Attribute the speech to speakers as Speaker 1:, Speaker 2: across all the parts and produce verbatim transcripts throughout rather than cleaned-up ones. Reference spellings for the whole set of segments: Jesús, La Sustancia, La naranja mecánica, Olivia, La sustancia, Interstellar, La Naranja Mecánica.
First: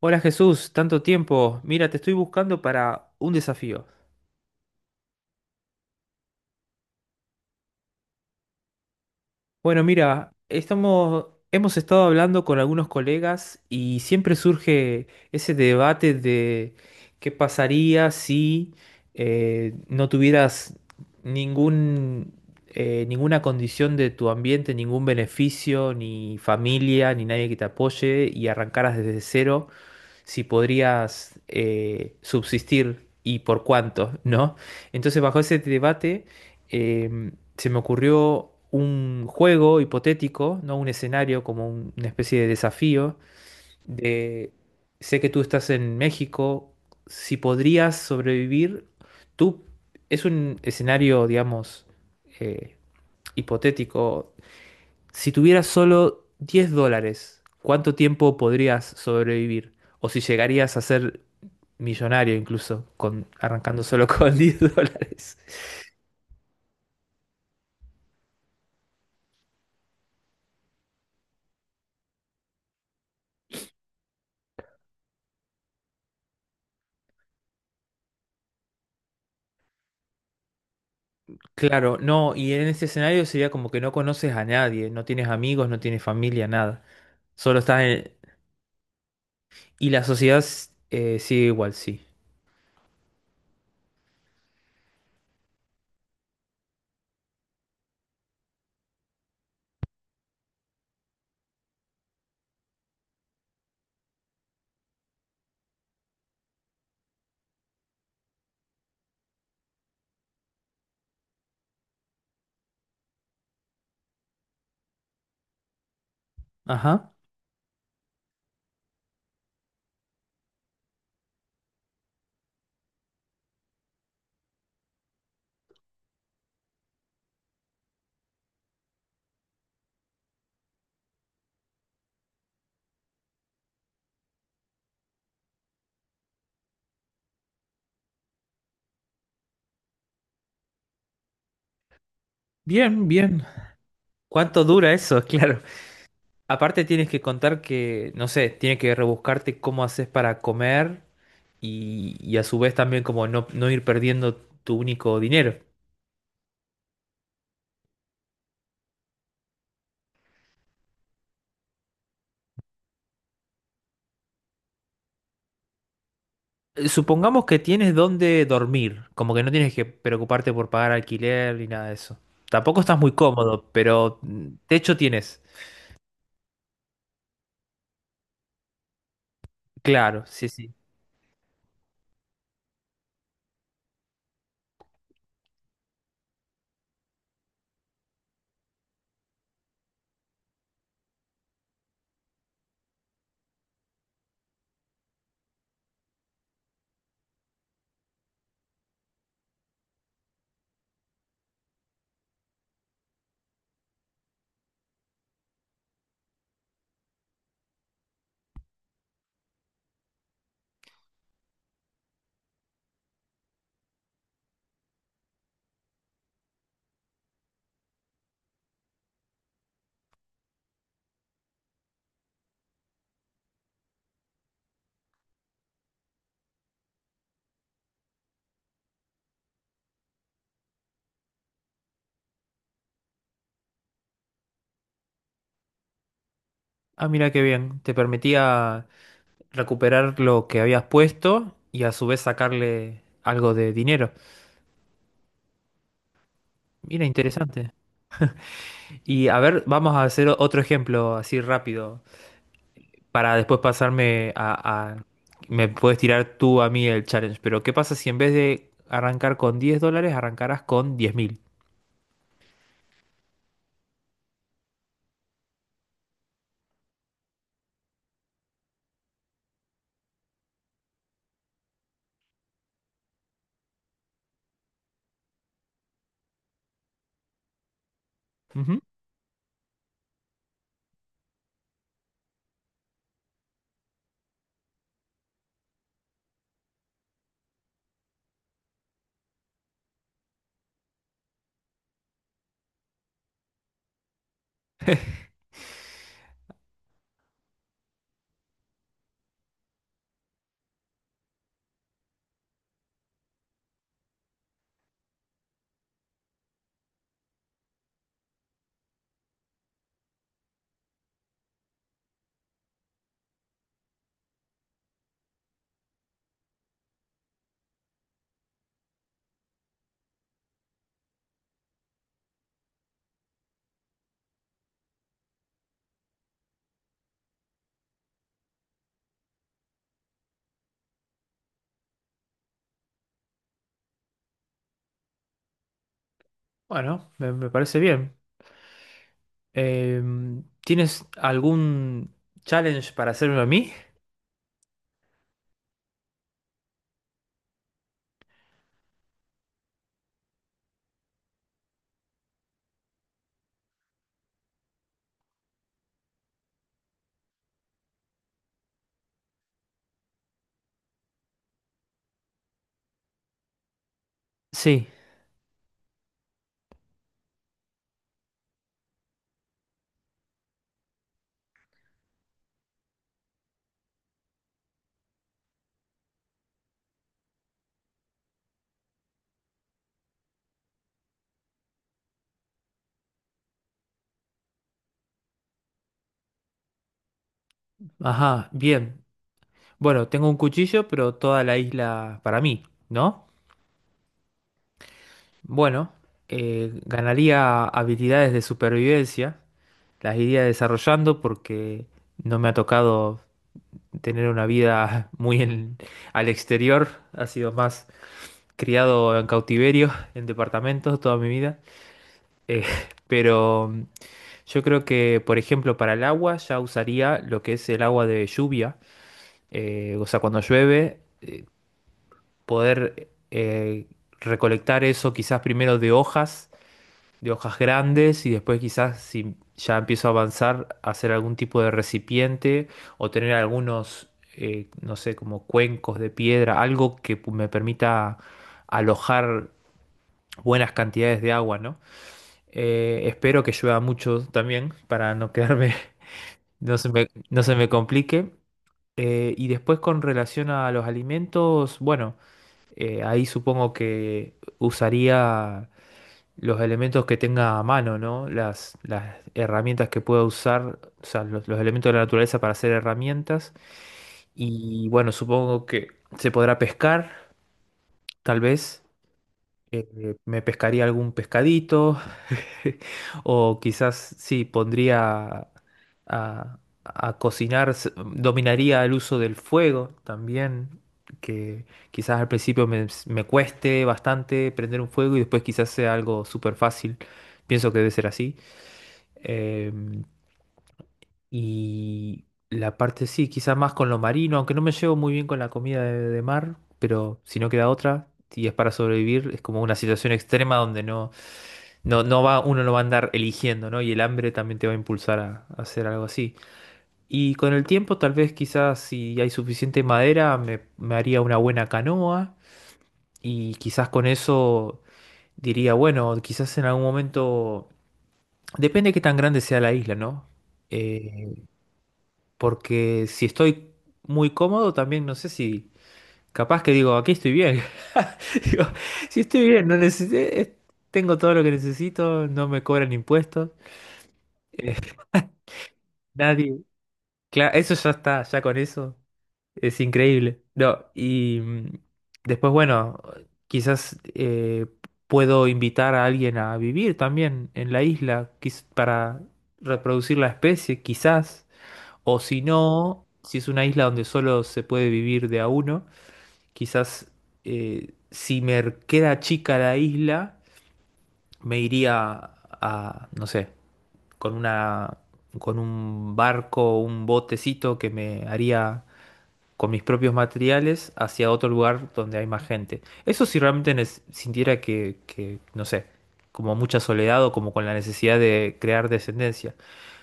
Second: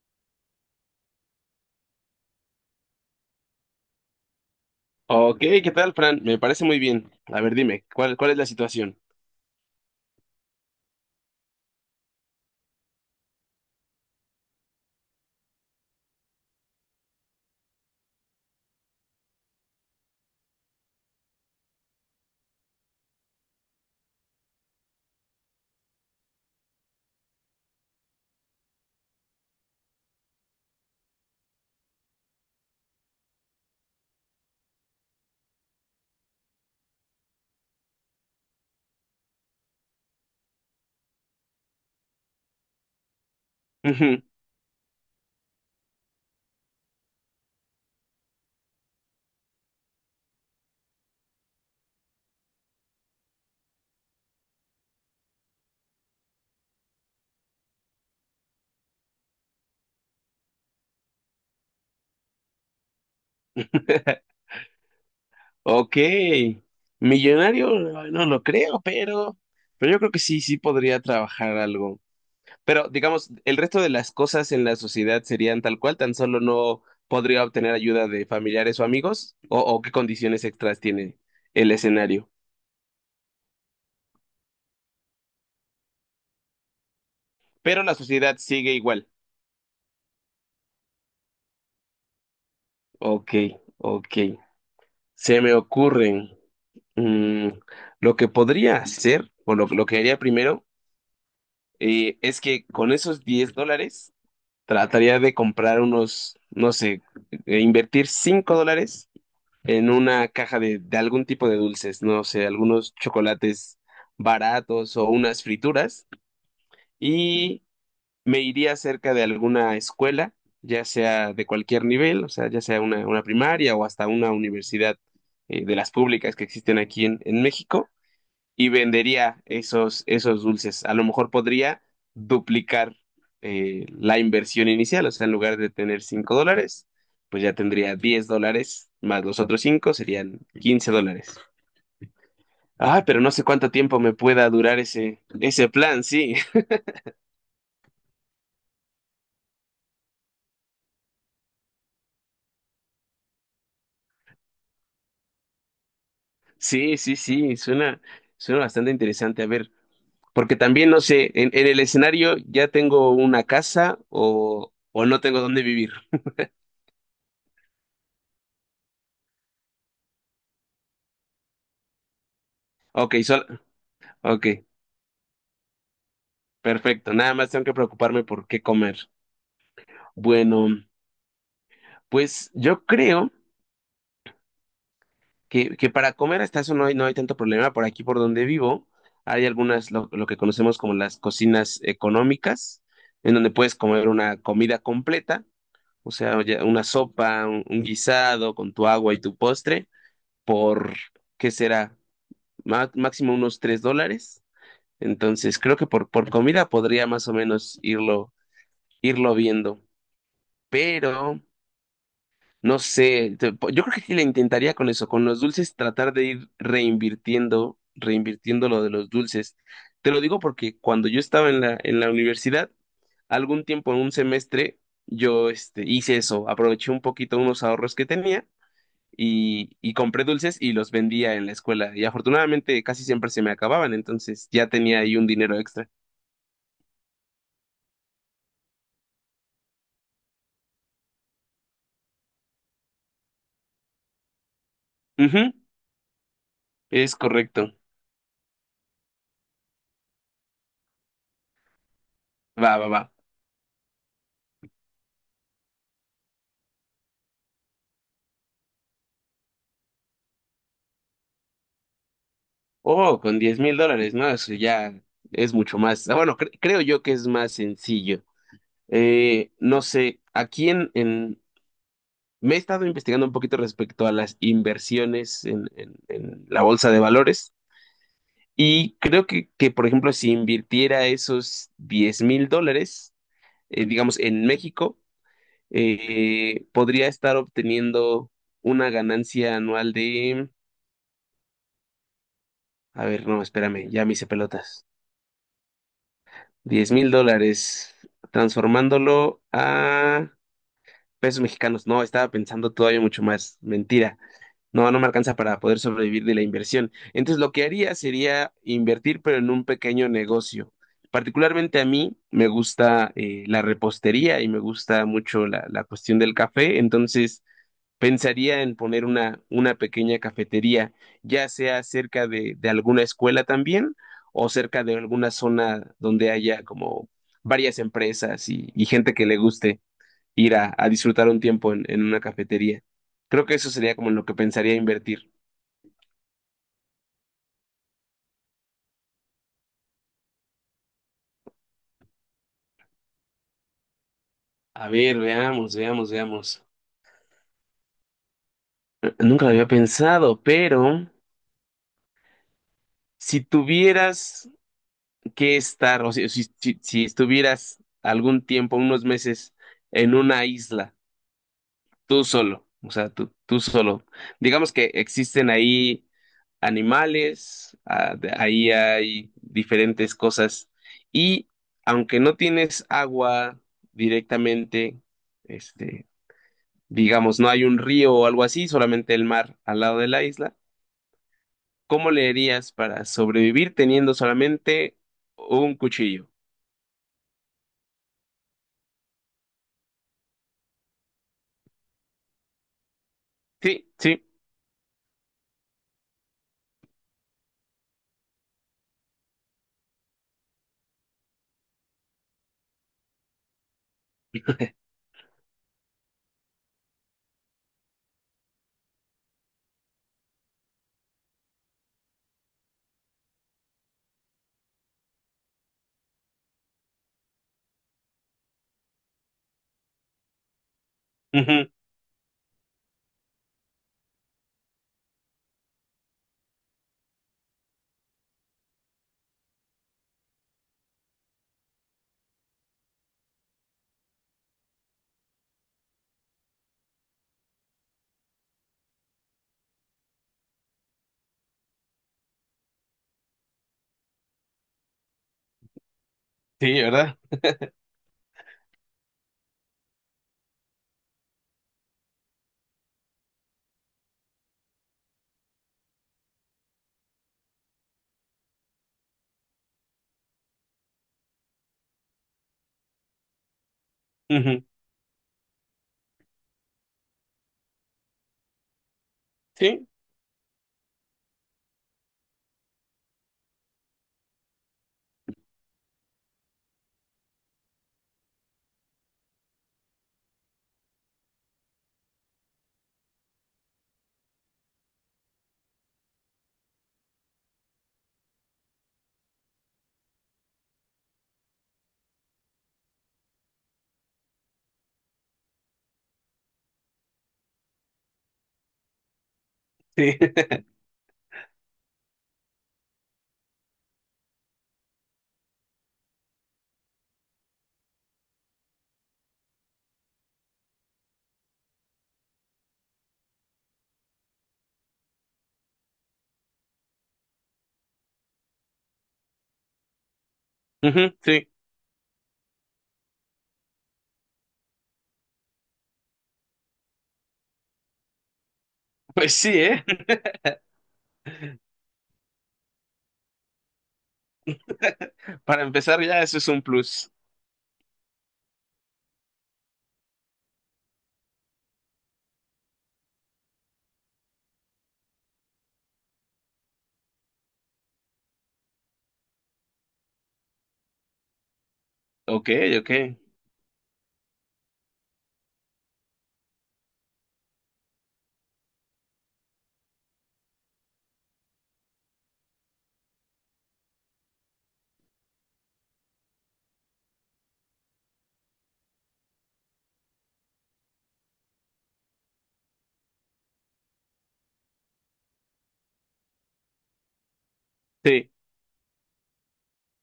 Speaker 1: Hola Jesús, tanto tiempo. Mira, te estoy buscando para un desafío.
Speaker 2: Ok, ¿qué tal, Fran? Me parece muy bien. A ver, dime, ¿cuál, cuál es la situación?
Speaker 1: Bueno, mira, estamos, hemos estado hablando con algunos colegas y siempre surge ese debate de qué pasaría si eh, no tuvieras ningún, eh, ninguna condición de tu ambiente, ningún beneficio, ni familia, ni nadie que te apoye y arrancaras desde cero. Si podrías eh, subsistir y por cuánto, ¿no? Entonces, bajo ese debate, eh, se me ocurrió un juego hipotético, ¿no? Un escenario como un- una especie de desafío
Speaker 2: Ujú.
Speaker 1: de, Sé que tú estás en México. Si podrías sobrevivir, tú, es un escenario, digamos, eh, hipotético, si tuvieras solo diez dólares, ¿cuánto tiempo podrías sobrevivir? O si llegarías a hacer millonario incluso, con, arrancando solo con diez dólares.
Speaker 2: Ok, millonario, no lo creo, pero, pero yo creo que sí, sí podría trabajar algo. Pero digamos, el resto de las cosas en la sociedad serían tal cual, tan solo no podría obtener ayuda de familiares o amigos, o, o qué condiciones extras tiene el
Speaker 1: Claro,
Speaker 2: escenario.
Speaker 1: no, y en ese escenario sería como que no conoces a nadie, no tienes amigos, no tienes familia, nada. Solo estás
Speaker 2: Pero la
Speaker 1: en.
Speaker 2: sociedad sigue igual.
Speaker 1: Y la sociedad s- eh, sigue igual, sí.
Speaker 2: Ok, ok. Se me ocurren. Mm, lo que podría hacer, o lo, lo que haría primero, eh, es que con esos diez dólares trataría de comprar unos, no sé, eh, invertir cinco dólares en una caja de, de algún tipo de dulces, no sé, algunos chocolates baratos o unas frituras,
Speaker 1: Ajá.
Speaker 2: y me iría cerca de alguna escuela, ya sea de cualquier nivel, o sea, ya sea una, una primaria o hasta una universidad, eh, de las públicas que existen aquí en en México, y vendería esos, esos dulces. A lo mejor podría duplicar eh, la inversión inicial, o sea, en lugar de tener cinco dólares, pues ya tendría diez dólares, más los otros cinco serían quince dólares. Ah,
Speaker 1: Bien,
Speaker 2: pero no sé
Speaker 1: bien.
Speaker 2: cuánto tiempo me pueda
Speaker 1: ¿Cuánto
Speaker 2: durar
Speaker 1: dura
Speaker 2: ese,
Speaker 1: eso? Claro.
Speaker 2: ese plan, sí.
Speaker 1: Aparte tienes que contar que, no sé, tienes que rebuscarte cómo haces para comer y, y a su vez también como no, no ir perdiendo tu único dinero.
Speaker 2: Sí, sí, sí, suena, suena, bastante interesante. A ver, porque también no sé, en, en el escenario ya tengo una casa o, o no tengo dónde vivir.
Speaker 1: eh, Supongamos que tienes dónde dormir, como que no tienes que preocuparte por pagar alquiler ni nada de eso. Tampoco estás muy
Speaker 2: Ok, sol,
Speaker 1: cómodo, pero
Speaker 2: ok.
Speaker 1: mm, techo tienes.
Speaker 2: Perfecto, nada más tengo que preocuparme por qué comer.
Speaker 1: Claro, sí,
Speaker 2: Bueno,
Speaker 1: sí.
Speaker 2: pues yo creo que, que para comer hasta eso no hay, no hay tanto problema. Por aquí, por donde vivo, hay algunas, lo, lo que conocemos como las cocinas económicas, en donde puedes comer una comida completa, o sea, ya una sopa, un, un guisado con tu agua y tu postre, por, ¿qué será? Má- máximo unos tres dólares. Entonces, creo que por, por comida podría más o menos irlo, irlo, viendo. Pero... No sé, te- po- yo creo que sí le intentaría con eso, con los dulces, tratar de ir reinvirtiendo, reinvirtiendo, lo de los dulces. Te lo digo porque cuando yo estaba en la, en la universidad, algún tiempo en un semestre, yo este, hice eso, aproveché un poquito unos ahorros que tenía y, y compré dulces y los vendía en la escuela. Y afortunadamente casi siempre se me acababan, entonces ya tenía ahí un dinero extra.
Speaker 1: Ah, mira qué bien. Te permitía recuperar lo que habías puesto y a su vez sacarle algo de dinero.
Speaker 2: Ujú,
Speaker 1: Mira,
Speaker 2: es
Speaker 1: interesante.
Speaker 2: correcto.
Speaker 1: Y a ver, vamos a hacer otro ejemplo así rápido
Speaker 2: Va, va, va.
Speaker 1: para después pasarme a, a- Me puedes tirar tú a mí el challenge, pero ¿qué pasa si en vez de arrancar con diez dólares, arrancarás con diez mil.
Speaker 2: Oh, con diez mil dólares, ¿no? Eso ya es mucho más. Ah, bueno, cre- creo yo que es más sencillo. Eh, no sé, aquí en, en... Me he estado investigando un poquito respecto a las inversiones en, en- en la bolsa de valores
Speaker 1: Ujú.
Speaker 2: y creo que, que, por ejemplo, si invirtiera esos diez mil dólares, eh, digamos, en México, eh, podría estar obteniendo una ganancia anual de... A ver, no, espérame, ya me hice pelotas. Diez mil dólares, transformándolo a pesos mexicanos. No, estaba pensando todavía mucho más. Mentira. No, no me alcanza para poder sobrevivir de la inversión. Entonces, lo que haría sería invertir, pero en un pequeño negocio. Particularmente a mí me gusta eh, la repostería y me gusta mucho la, la cuestión del café. Entonces, pensaría en poner una, una pequeña cafetería, ya sea cerca de, de alguna escuela también, o cerca de alguna zona donde haya como varias empresas y, y gente que le guste ir a, a disfrutar un tiempo en, en una cafetería. Creo que eso sería como en lo que pensaría invertir.
Speaker 1: Bueno, me, me parece bien. Em, ¿tienes algún challenge para hacerme a mí?
Speaker 2: A ver, veamos, veamos, veamos. Nunca lo había pensado, pero si tuvieras que estar, o si, si, si- si estuvieras algún tiempo, unos meses, en una isla, tú solo, o sea, tú, tú solo. Digamos
Speaker 1: Sí,
Speaker 2: que existen ahí animales, ah, de- ahí hay diferentes cosas y aunque no tienes agua directamente, este, digamos, no hay un río o algo así, solamente el mar al lado de la isla, ¿cómo le harías para sobrevivir teniendo solamente un cuchillo?
Speaker 1: ajá, bien. Bueno, tengo un cuchillo, pero toda la isla para mí, ¿no?
Speaker 2: Sí, sí,
Speaker 1: Bueno, eh, ganaría habilidades de supervivencia, las iría desarrollando porque no me ha tocado tener una vida muy en- al exterior, ha sido más criado en cautiverio, en departamentos toda mi vida. Eh, pero yo creo que, por ejemplo, para el agua ya usaría lo que es el agua de lluvia, eh, o sea, cuando llueve, eh,
Speaker 2: ujú,
Speaker 1: poder eh, recolectar eso quizás primero de hojas, de hojas grandes, y después quizás si ya empiezo a avanzar, hacer algún tipo de recipiente o tener algunos, eh, no sé, como cuencos de piedra, algo que pu- me permita alojar buenas cantidades de agua, ¿no? Eh, espero que llueva mucho también para no quedarme. No
Speaker 2: sí,
Speaker 1: se me,
Speaker 2: ¿verdad?
Speaker 1: no se me complique. Eh, y después con relación a los alimentos, bueno, eh, ahí supongo que usaría los elementos que tenga a mano, ¿no? Las, las herramientas que pueda usar, o sea, los, los elementos de la naturaleza para hacer herramientas.
Speaker 2: Ujú,
Speaker 1: Y bueno, supongo que se podrá pescar, tal vez
Speaker 2: sí,
Speaker 1: eh, me pescaría algún pescadito, o quizás sí pondría a, a cocinar, s- dominaría el uso del fuego también, que quizás al principio me, me cueste bastante prender un fuego y después quizás sea algo súper fácil, pienso que debe ser así. Em, y la parte sí, quizás más con lo marino, aunque no me llevo muy bien con la comida de, de mar, pero si no queda otra. Y es para sobrevivir, es como una situación
Speaker 2: sí,
Speaker 1: extrema donde no no, no va, uno no va a andar eligiendo, ¿no? Y el hambre también te va a impulsar a, a hacer algo así. Y con el tiempo, tal vez quizás si hay suficiente madera, me, me haría una buena canoa. Y quizás con eso diría, bueno, quizás en algún momento. Depende de qué tan grande sea la isla, ¿no?
Speaker 2: ujú,
Speaker 1: Eh,
Speaker 2: sí.
Speaker 1: porque si estoy muy cómodo, también no sé si. Capaz que digo, aquí estoy bien. Digo, si
Speaker 2: Pues
Speaker 1: estoy
Speaker 2: sí,
Speaker 1: bien, no
Speaker 2: ¿eh?
Speaker 1: necesito. Tengo todo lo que necesito, no me cobran impuestos. eh,
Speaker 2: Para empezar ya eso es
Speaker 1: nadie.
Speaker 2: un plus.
Speaker 1: Claro, eso ya está, ya con eso es increíble. No, y mm, después, bueno, quizás eh, puedo invitar a alguien a vivir también en la isla quiz- para reproducir la especie, quizás. O si
Speaker 2: Ok, ok.
Speaker 1: no, si es una isla donde solo se puede vivir de a uno, quizás eh, si me queda chica la isla, me iría a, no sé, con una, con un barco, un botecito que me haría con mis propios materiales hacia otro lugar donde hay más gente. Eso si realmente nes- sintiera que, que, no sé, como mucha soledad o como con la necesidad
Speaker 2: Sí.
Speaker 1: de crear descendencia.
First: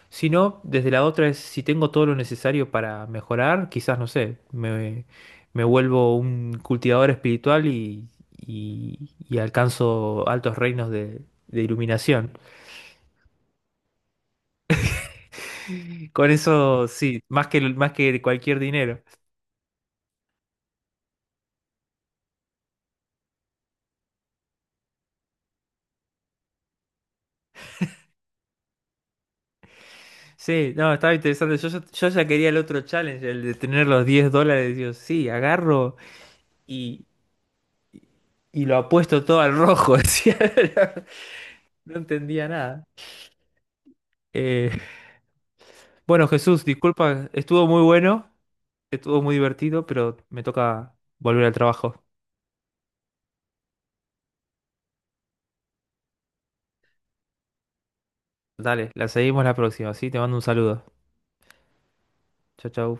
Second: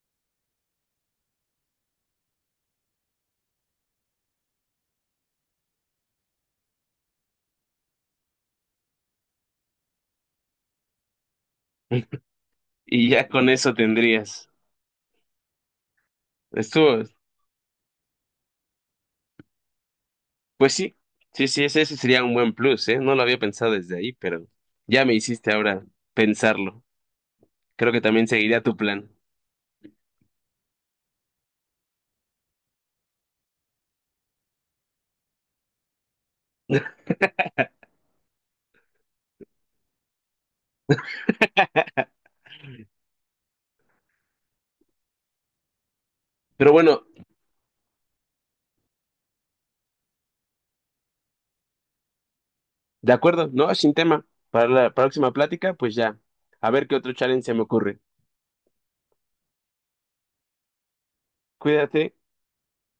Speaker 1: Si no, desde la otra es si tengo todo lo necesario para mejorar, quizás, no sé, me, me vuelvo un cultivador espiritual y, y- y alcanzo altos reinos de, de iluminación.
Speaker 2: Y ya con eso tendrías.
Speaker 1: Con eso,
Speaker 2: Estuvo.
Speaker 1: sí, más que, más que cualquier dinero.
Speaker 2: Pues sí. Sí, sí, ese, ese sería un buen plus, ¿eh? No lo había pensado desde ahí, pero ya me hiciste ahora pensarlo. Creo que también seguiría tu plan.
Speaker 1: Sí, no, estaba interesante. Yo, ya yo ya quería el otro challenge, el de tener los diez dólares. Digo, sí, agarro y, y lo apuesto todo al rojo. decía. No entendía nada. Eh, bueno, Jesús,
Speaker 2: Pero bueno,
Speaker 1: disculpa, estuvo muy bueno, estuvo muy divertido, pero me toca volver al trabajo.
Speaker 2: de acuerdo, ¿no? Sin tema. Para la próxima plática, pues ya. A ver qué otro challenge se me ocurre.
Speaker 1: Dale, la seguimos la próxima, ¿sí? Te mando un saludo.
Speaker 2: Cuídate.
Speaker 1: Chau, chau.